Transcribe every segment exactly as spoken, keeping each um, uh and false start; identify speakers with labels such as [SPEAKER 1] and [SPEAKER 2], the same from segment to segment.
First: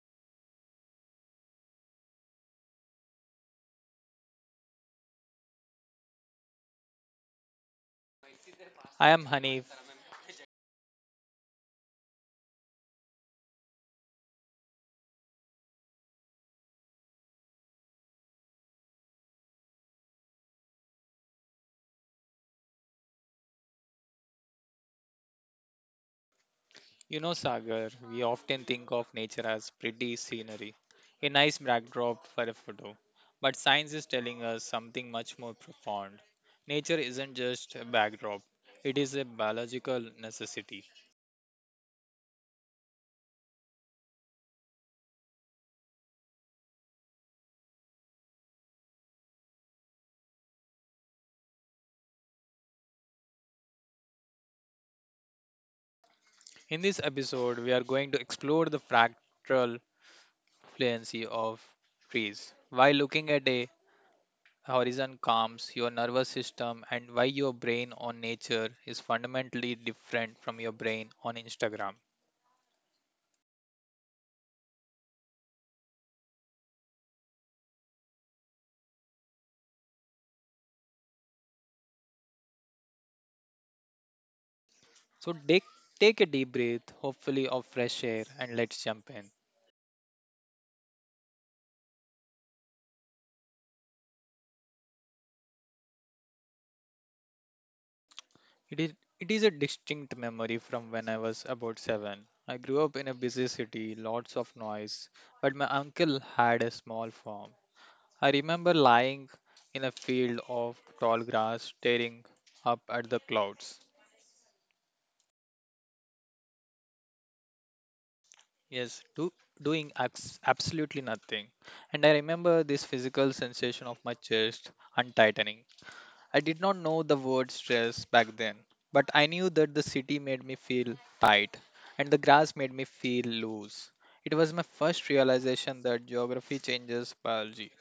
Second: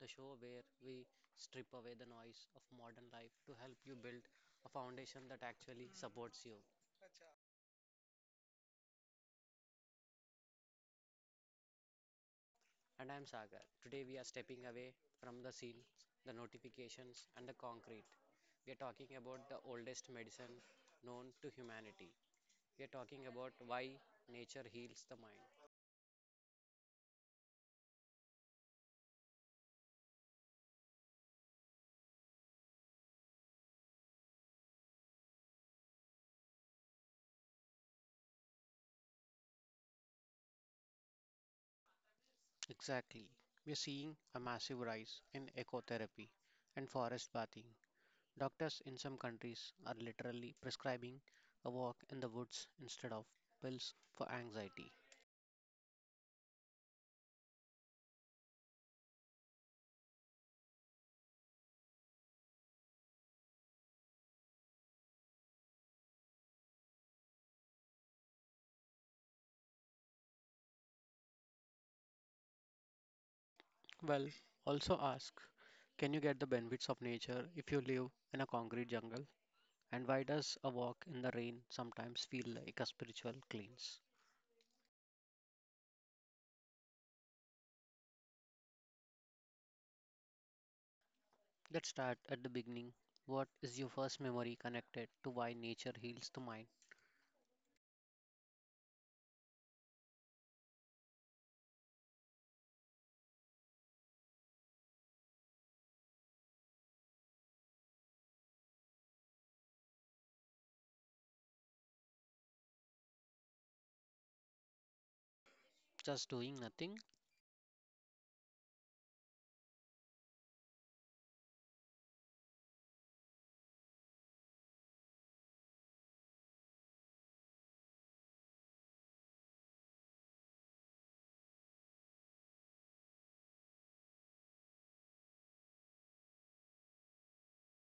[SPEAKER 1] the show where we strip away the noise of modern life to help you build a foundation that actually supports you.
[SPEAKER 2] I am Hanif.
[SPEAKER 1] And I'm Sagar. Today we are stepping away from the scenes, the notifications, and the concrete. We are talking about the oldest medicine known to humanity. We are talking about why nature heals the mind.
[SPEAKER 2] You know, Sagar, we often think of nature as pretty scenery, a nice backdrop for a photo. But science is telling us something much more profound. Nature isn't just a backdrop, it is a biological necessity.
[SPEAKER 1] Exactly. We're seeing a massive rise in ecotherapy and forest bathing. Doctors in some countries are literally prescribing a walk in the woods instead of pills for anxiety.
[SPEAKER 2] In this episode, we are going to explore the fractal fluency of trees. Why looking at a horizon calms your nervous system and why your brain on nature is fundamentally different from your brain on Instagram.
[SPEAKER 1] Well, also ask, can you get the benefits of nature if you live in a concrete jungle? And why does a walk in the rain sometimes feel like a spiritual cleanse?
[SPEAKER 2] So take take a deep breath, hopefully of fresh air, and let's jump in.
[SPEAKER 1] Let's start at the beginning. What is your first memory connected to why nature heals the mind?
[SPEAKER 2] It is it is a distinct memory from when I was about seven. I grew up in a busy city, lots of noise, but my uncle had a small farm. I remember lying in a field of tall grass, staring up at the clouds.
[SPEAKER 1] Just doing nothing.
[SPEAKER 2] Yes, do, doing abs- absolutely nothing. And I remember this physical sensation of my chest untightening. I did not know the word stress back then, but I knew that the city made me feel tight and the grass made me feel loose. It was my first realization that geography changes biology.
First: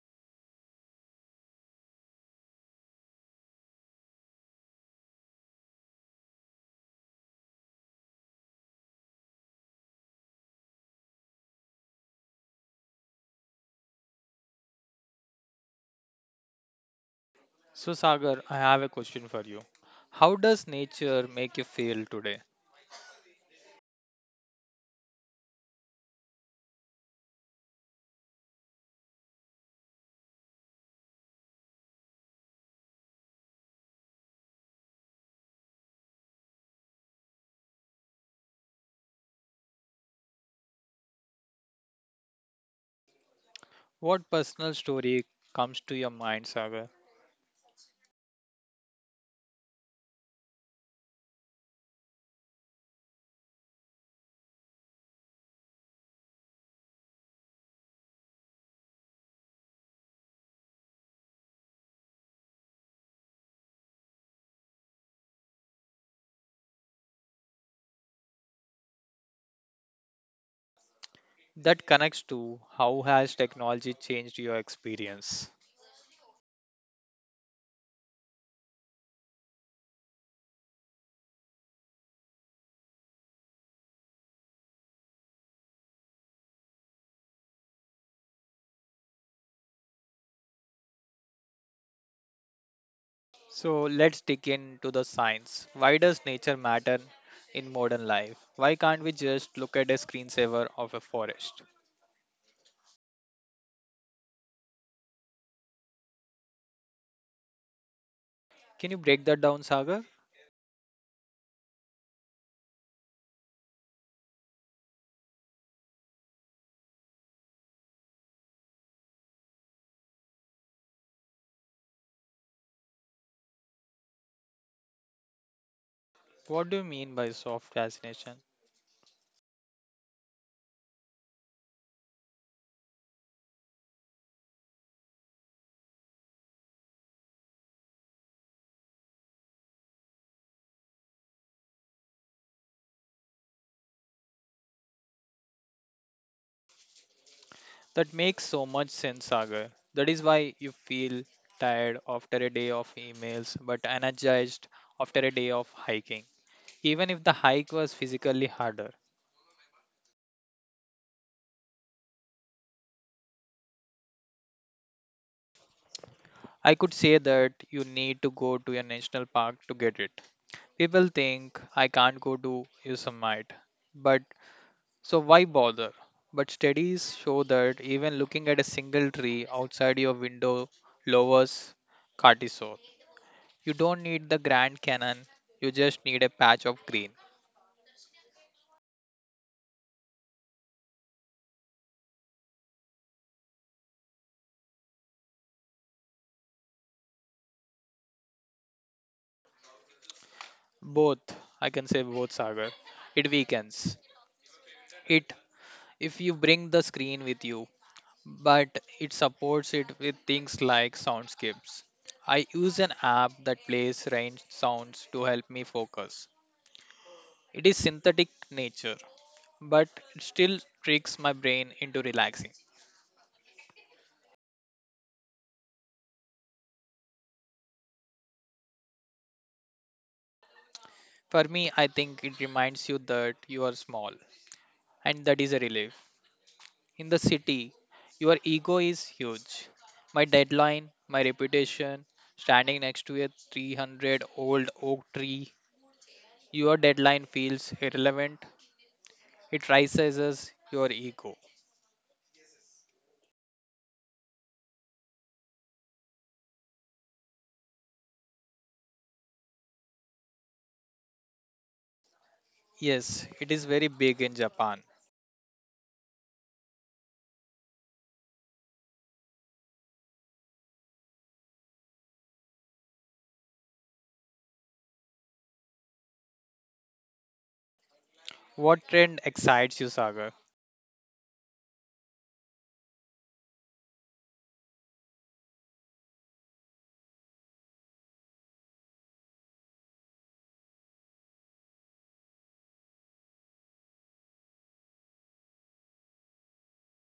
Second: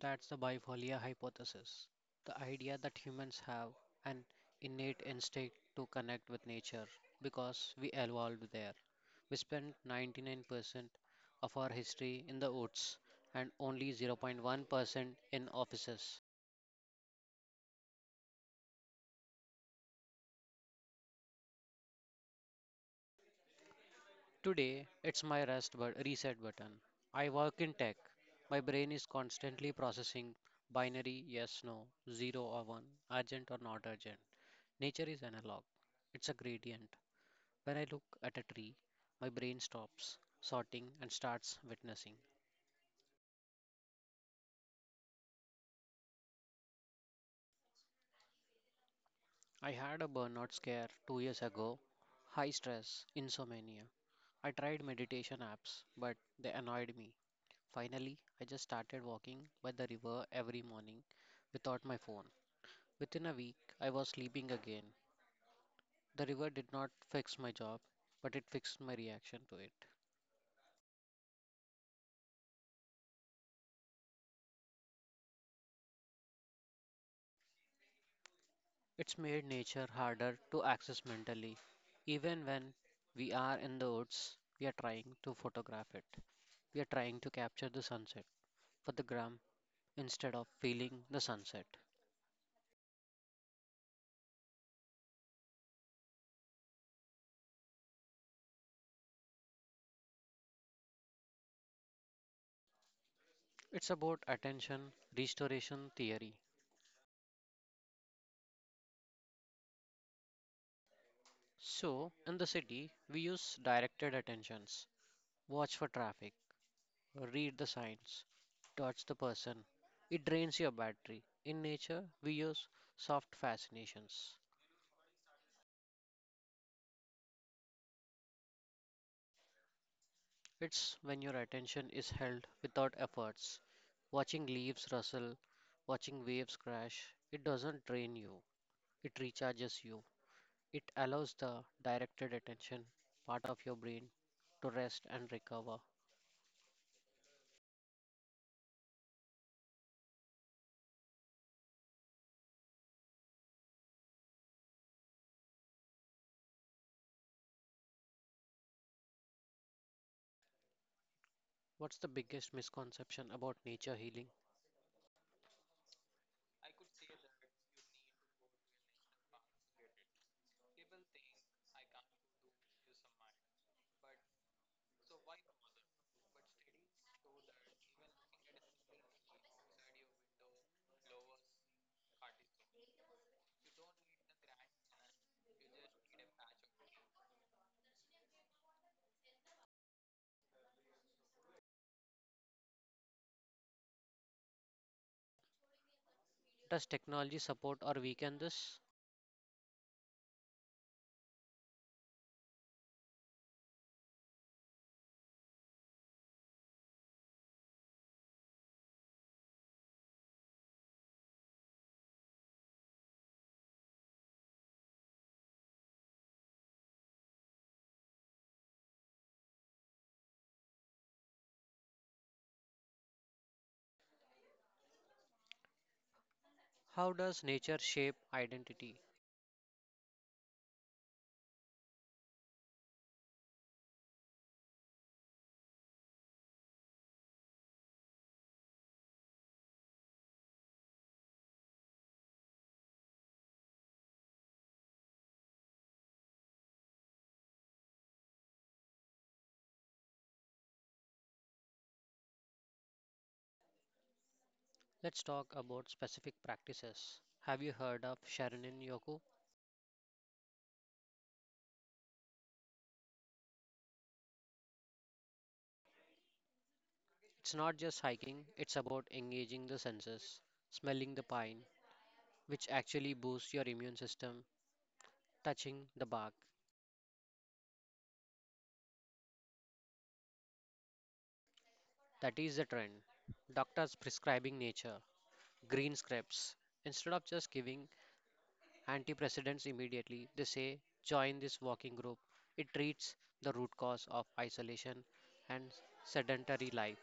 [SPEAKER 1] That's the bifolia hypothesis, the idea that humans have an innate instinct to connect with nature because we evolved there. We spent ninety-nine percent of our history in the woods and only zero point one percent in offices.
[SPEAKER 2] So, Sagar, I have a question for you. How does nature make you feel today?
[SPEAKER 1] Today, it's my rest but reset button. I work in tech. My brain is constantly processing binary, yes, no, zero or one, urgent or not urgent. Nature is analog, it's a gradient. When I look at a tree, my brain stops sorting and starts witnessing.
[SPEAKER 2] What personal story comes to your mind, Sagar,
[SPEAKER 1] I had a burnout scare two years ago, high stress, insomnia. I tried meditation apps, but they annoyed me. Finally, I just started walking by the river every morning without my phone. Within a week, I was sleeping again. The river did not fix my job, but it fixed my reaction to it.
[SPEAKER 2] that connects to how has technology changed your experience?
[SPEAKER 1] It's made nature harder to access mentally. Even when we are in the woods, we are trying to photograph it. We are trying to capture the sunset for the gram instead of feeling the sunset.
[SPEAKER 2] So let's dig into the science. Why does nature matter in modern life? Why can't we just look at a screensaver of a forest?
[SPEAKER 1] It's about attention restoration theory.
[SPEAKER 2] Can you break that down, Sagar?
[SPEAKER 1] So, in the city, we use directed attentions. Watch for traffic, read the signs, touch the person. It drains your battery. In nature, we use soft fascinations.
[SPEAKER 2] What do you mean by soft fascination?
[SPEAKER 1] It's when your attention is held without efforts. Watching leaves rustle, watching waves crash, it doesn't drain you, it recharges you. It allows the directed attention part of your brain to rest and recover.
[SPEAKER 2] That makes so much sense, Sagar. That is why you feel tired after a day of emails but energized after a day of hiking, even if the hike was physically harder.
[SPEAKER 1] What's the biggest misconception about nature healing?
[SPEAKER 2] I could say that you need to go to a national park to get it. People think I can't go to Yosemite, but so why bother? But studies show that even looking at a single tree outside your window lowers cortisol. You don't need the Grand Canyon, you just need a patch of green.
[SPEAKER 1] Does technology support or weaken this?
[SPEAKER 2] Both, I can say both, Sagar. It weakens. It, if you bring the screen with you, but it supports it with things like soundscapes. I use an app that plays range sounds to help me focus. It is synthetic nature, but it still tricks my brain into relaxing.
[SPEAKER 1] How does nature shape identity?
[SPEAKER 2] For me, I think it reminds you that you are small, and that is a relief. In the city, your ego is huge. My deadline, my reputation, standing next to a three hundred old oak tree, your deadline feels irrelevant. It rises your ego.
[SPEAKER 1] Let's talk about specific practices. Have you heard of Sharonin Yoku?
[SPEAKER 2] Yes, it is very big in Japan.
[SPEAKER 1] It's not just hiking, it's about engaging the senses, smelling the pine, which actually boosts your immune system, touching the bark.
[SPEAKER 2] What trend excites you, Sagar?
[SPEAKER 1] That is the trend. Doctors prescribing nature, green scraps. Instead of just giving antidepressants immediately, they say join this walking group. It treats the root cause of isolation and sedentary life,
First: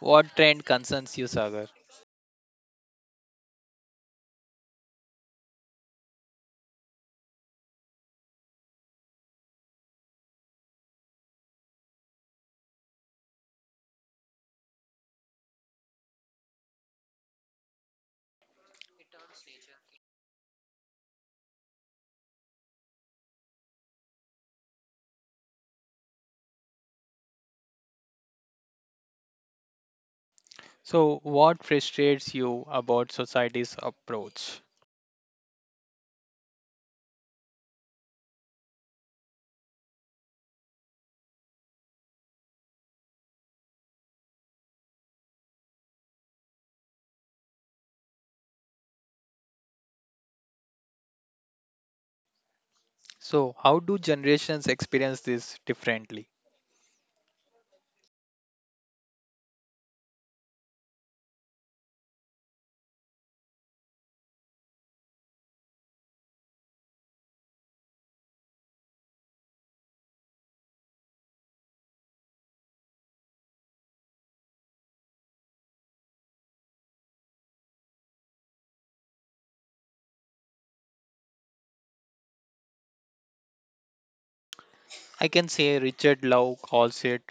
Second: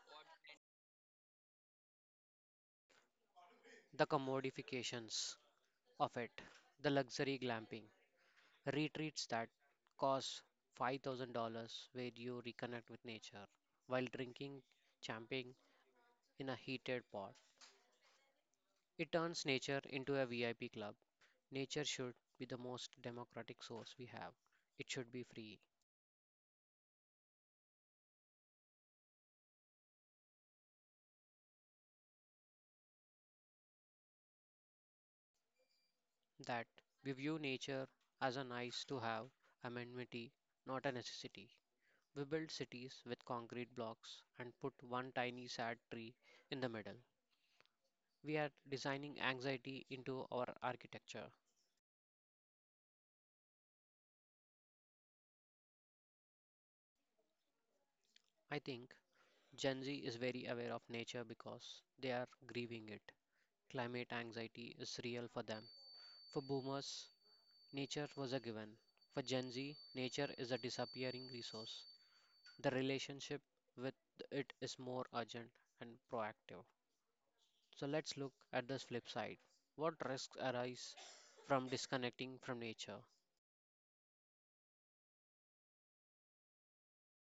[SPEAKER 2] What trend concerns you, Sagar?
[SPEAKER 1] the commodifications of it, the luxury glamping, retreats that cost five thousand dollars where you reconnect with nature while drinking champagne in a heated pot. It turns nature into a V I P club. Nature should be the most democratic source we have. It should be free.
[SPEAKER 2] So, what frustrates you about society's approach?
[SPEAKER 1] That we view nature as a nice to have amenity, not a necessity. We build cities with concrete blocks and put one tiny sad tree in the middle. We are designing anxiety into our architecture.
[SPEAKER 2] So, how do generations experience this differently?
[SPEAKER 1] I think Gen Z is very aware of nature because they are grieving it. Climate anxiety is real for them. For boomers, nature was a given. For Gen Z, nature is a disappearing resource. The relationship with it is more urgent and proactive. So let's look at this flip side. What risks arise from disconnecting from nature?
[SPEAKER 2] I can say Richard Lowe calls it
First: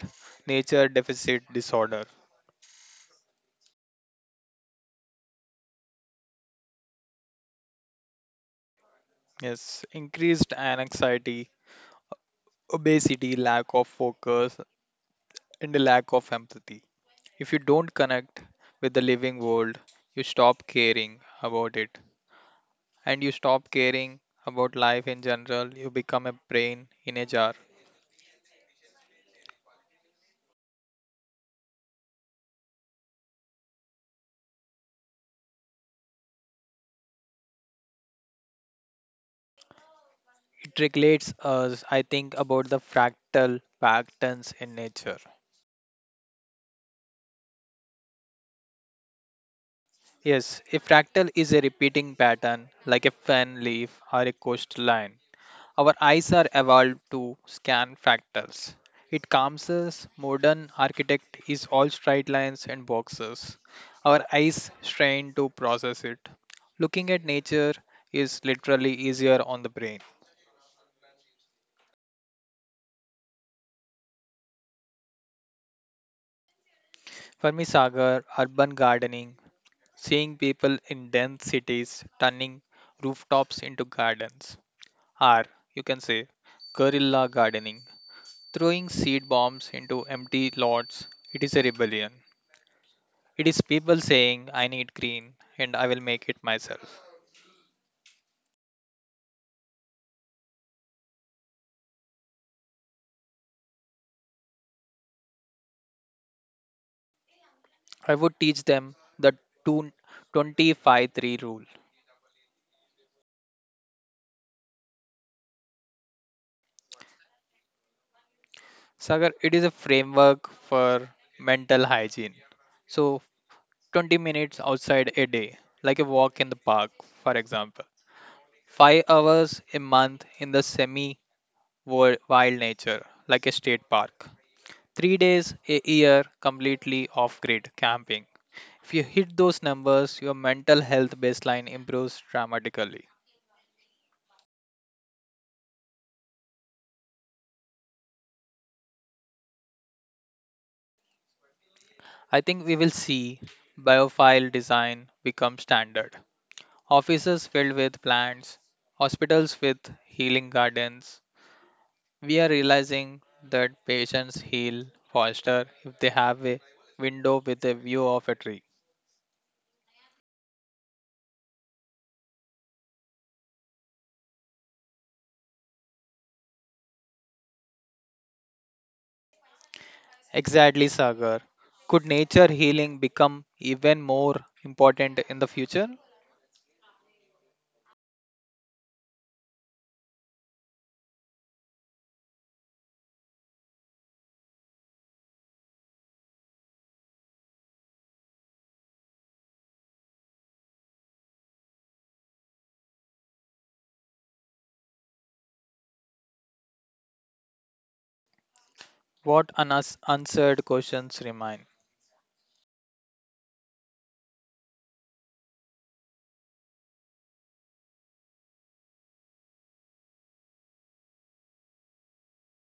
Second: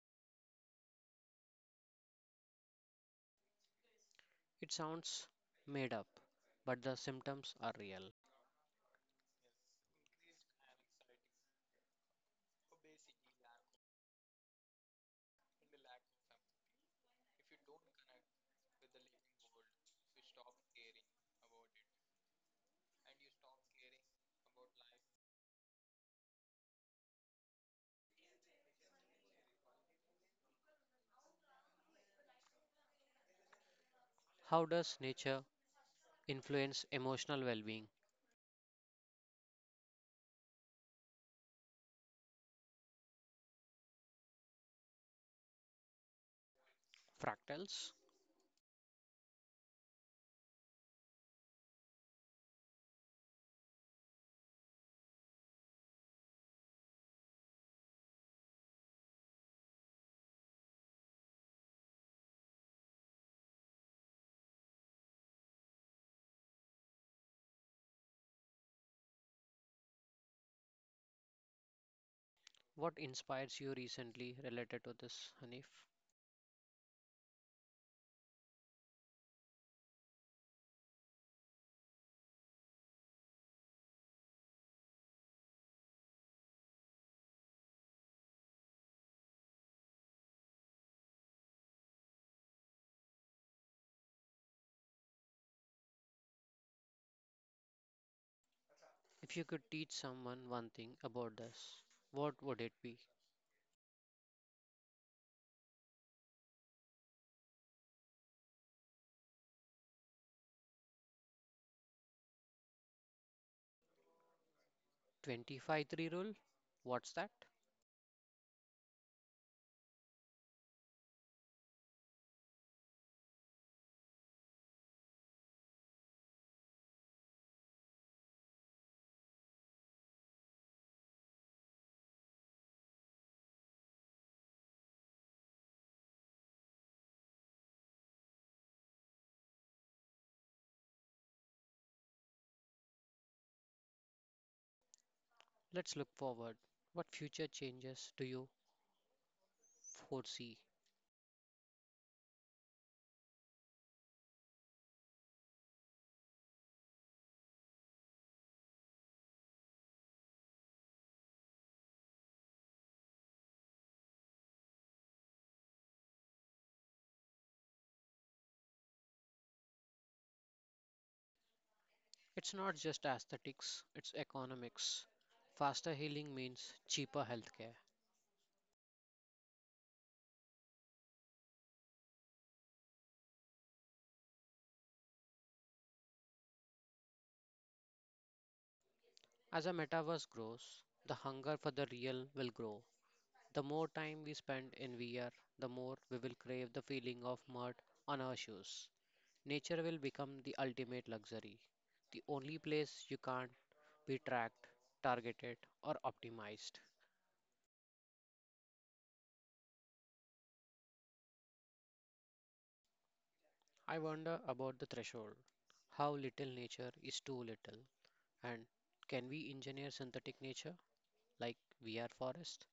[SPEAKER 2] nature deficit disorder.
[SPEAKER 1] It sounds made up, but the symptoms are real.
[SPEAKER 2] Yes, increased anxiety, obesity, lack of focus, and the lack of empathy. If you don't connect with the living world, you stop caring about it. And you stop caring about life in general, you become a brain in a jar.
[SPEAKER 1] How does nature influence emotional well being?
[SPEAKER 2] It regulates us, I think, about the fractal patterns in nature.
[SPEAKER 1] Fractals?
[SPEAKER 2] Yes, a fractal is a repeating pattern like a fan leaf or a coastline. Our eyes are evolved to scan fractals. It calms us. Modern architect is all straight lines and boxes. Our eyes strain to process it. Looking at nature is literally easier on the brain.
[SPEAKER 1] What inspires you recently related to this, Hanif?
[SPEAKER 2] For me, Sagar, urban gardening, seeing people in dense cities turning rooftops into gardens, or you can say guerrilla gardening, throwing seed bombs into empty lots, it is a rebellion. It is people saying, I need green and I will make it myself.
[SPEAKER 1] If you could teach someone one thing about this, what would it be?
[SPEAKER 2] I would teach them the two twenty-five three rule.
[SPEAKER 1] twenty-five three rule? What's that?
[SPEAKER 2] Sagar, it is a framework for mental hygiene. So, twenty minutes outside a day, like a walk in the park, for example. five hours a month in the semi wild nature, like a state park. Three days a year completely off grid camping. If you hit those numbers, your mental health baseline improves dramatically.
[SPEAKER 1] Let's look forward. What future changes do you foresee?
[SPEAKER 2] I think we will see biophile design become standard. Offices filled with plants, hospitals with healing gardens. We are realizing that patients heal faster if they have a window with a view of a tree.
[SPEAKER 1] It's not just aesthetics, it's economics. Faster healing means cheaper healthcare.
[SPEAKER 2] Exactly, Sagar. Could nature healing become even more important in the future?
[SPEAKER 1] As a metaverse grows, the hunger for the real will grow. The more time we spend in V R, the more we will crave the feeling of mud on our shoes. Nature will become the ultimate luxury, the only place you can't be tracked, targeted, or optimized.
[SPEAKER 2] What unanswered questions remain?
[SPEAKER 1] I wonder about the threshold. How little nature is too little, and can we engineer synthetic nature like we are forest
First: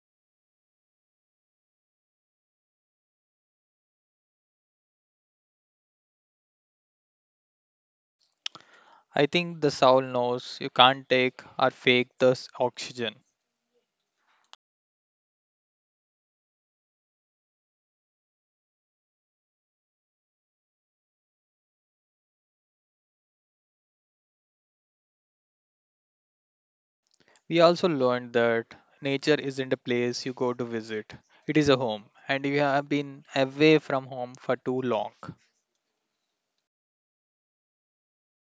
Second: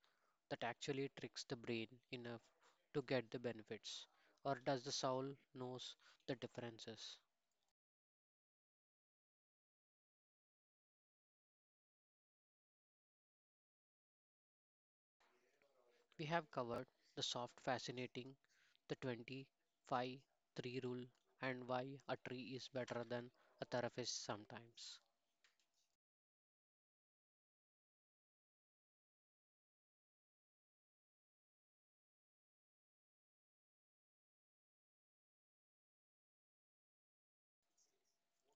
[SPEAKER 1] that actually tricks the brain enough to get the benefits? Or does the soul knows the differences?
[SPEAKER 2] I think the soul knows you can't take or fake this oxygen.
[SPEAKER 1] We have covered the soft fascinating, the twenty-five three rule, and why a tree is better than a therapist sometimes.
[SPEAKER 2] We also learned that nature isn't a place you go to visit, it is a home, and you have been away from home for too long.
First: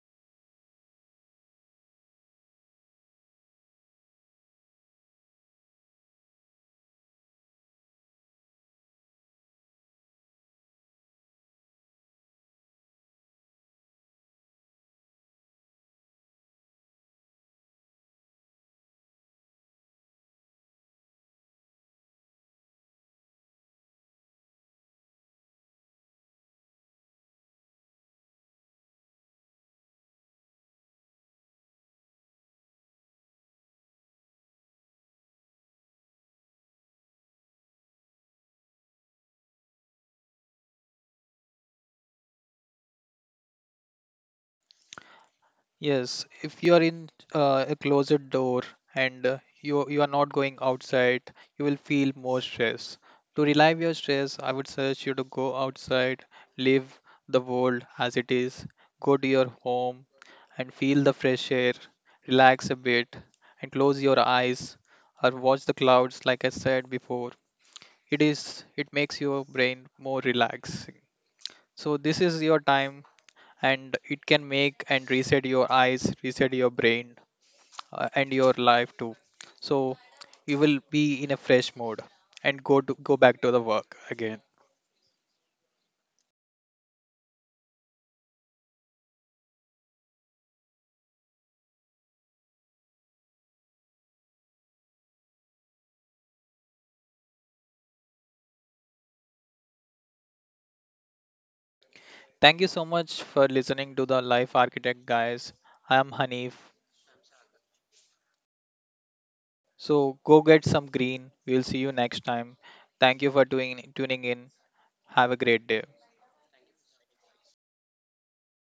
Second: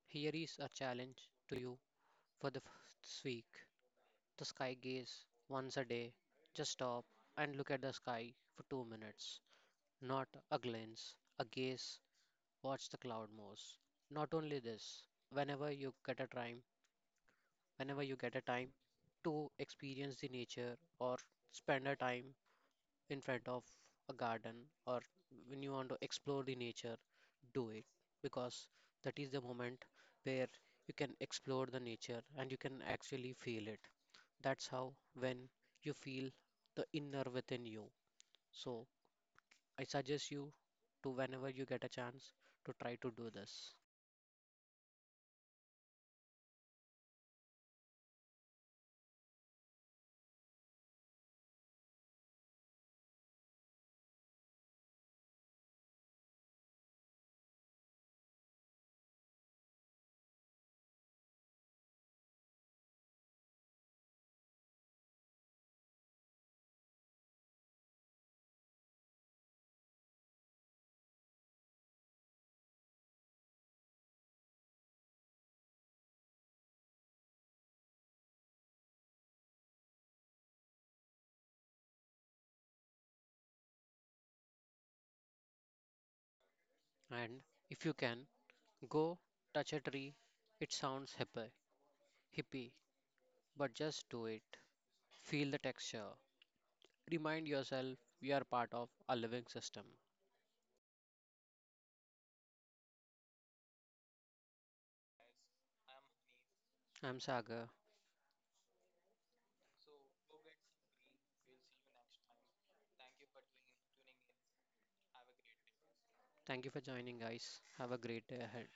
[SPEAKER 1] Here is a challenge to you. For the first week, the sky gaze once a day. Just stop and look at the sky for two minutes. Not a glance, a gaze. Watch the cloud moves. Not only this, whenever you get a time, whenever you get a time to experience the nature or spend a time in front of a garden or when you want to explore the nature, do it, because that is the moment where you can explore the nature and you can actually feel it. That's how when you feel the inner within you. So I suggest you to whenever you get a chance to try to do this.
[SPEAKER 2] Yes, if you are in uh, a closet door and uh, you you are not going outside, you will feel more stress. To relieve your stress, I would suggest you to go outside, leave the world as it is, go to your home and feel the fresh air, relax a bit and close your eyes or watch the clouds like I said before. It is it makes your brain more relaxing. So this is your time and it can make and reset your eyes, reset your brain uh, and your life too. So you will be in a fresh mode and go to go back to the work again.
[SPEAKER 1] And if you can, go touch a tree. It sounds hippie, hippie, but just do it. Feel the texture. Remind yourself we are part of a living system.
[SPEAKER 2] Thank you so much for listening to the Life Architect guys. I am Hanif.
[SPEAKER 1] I'm Sagar.
[SPEAKER 2] So go get some green. We'll see you next time. Thank you for doing tuning in. Have a great day.
[SPEAKER 1] Thank you for joining, guys. Have a great day ahead.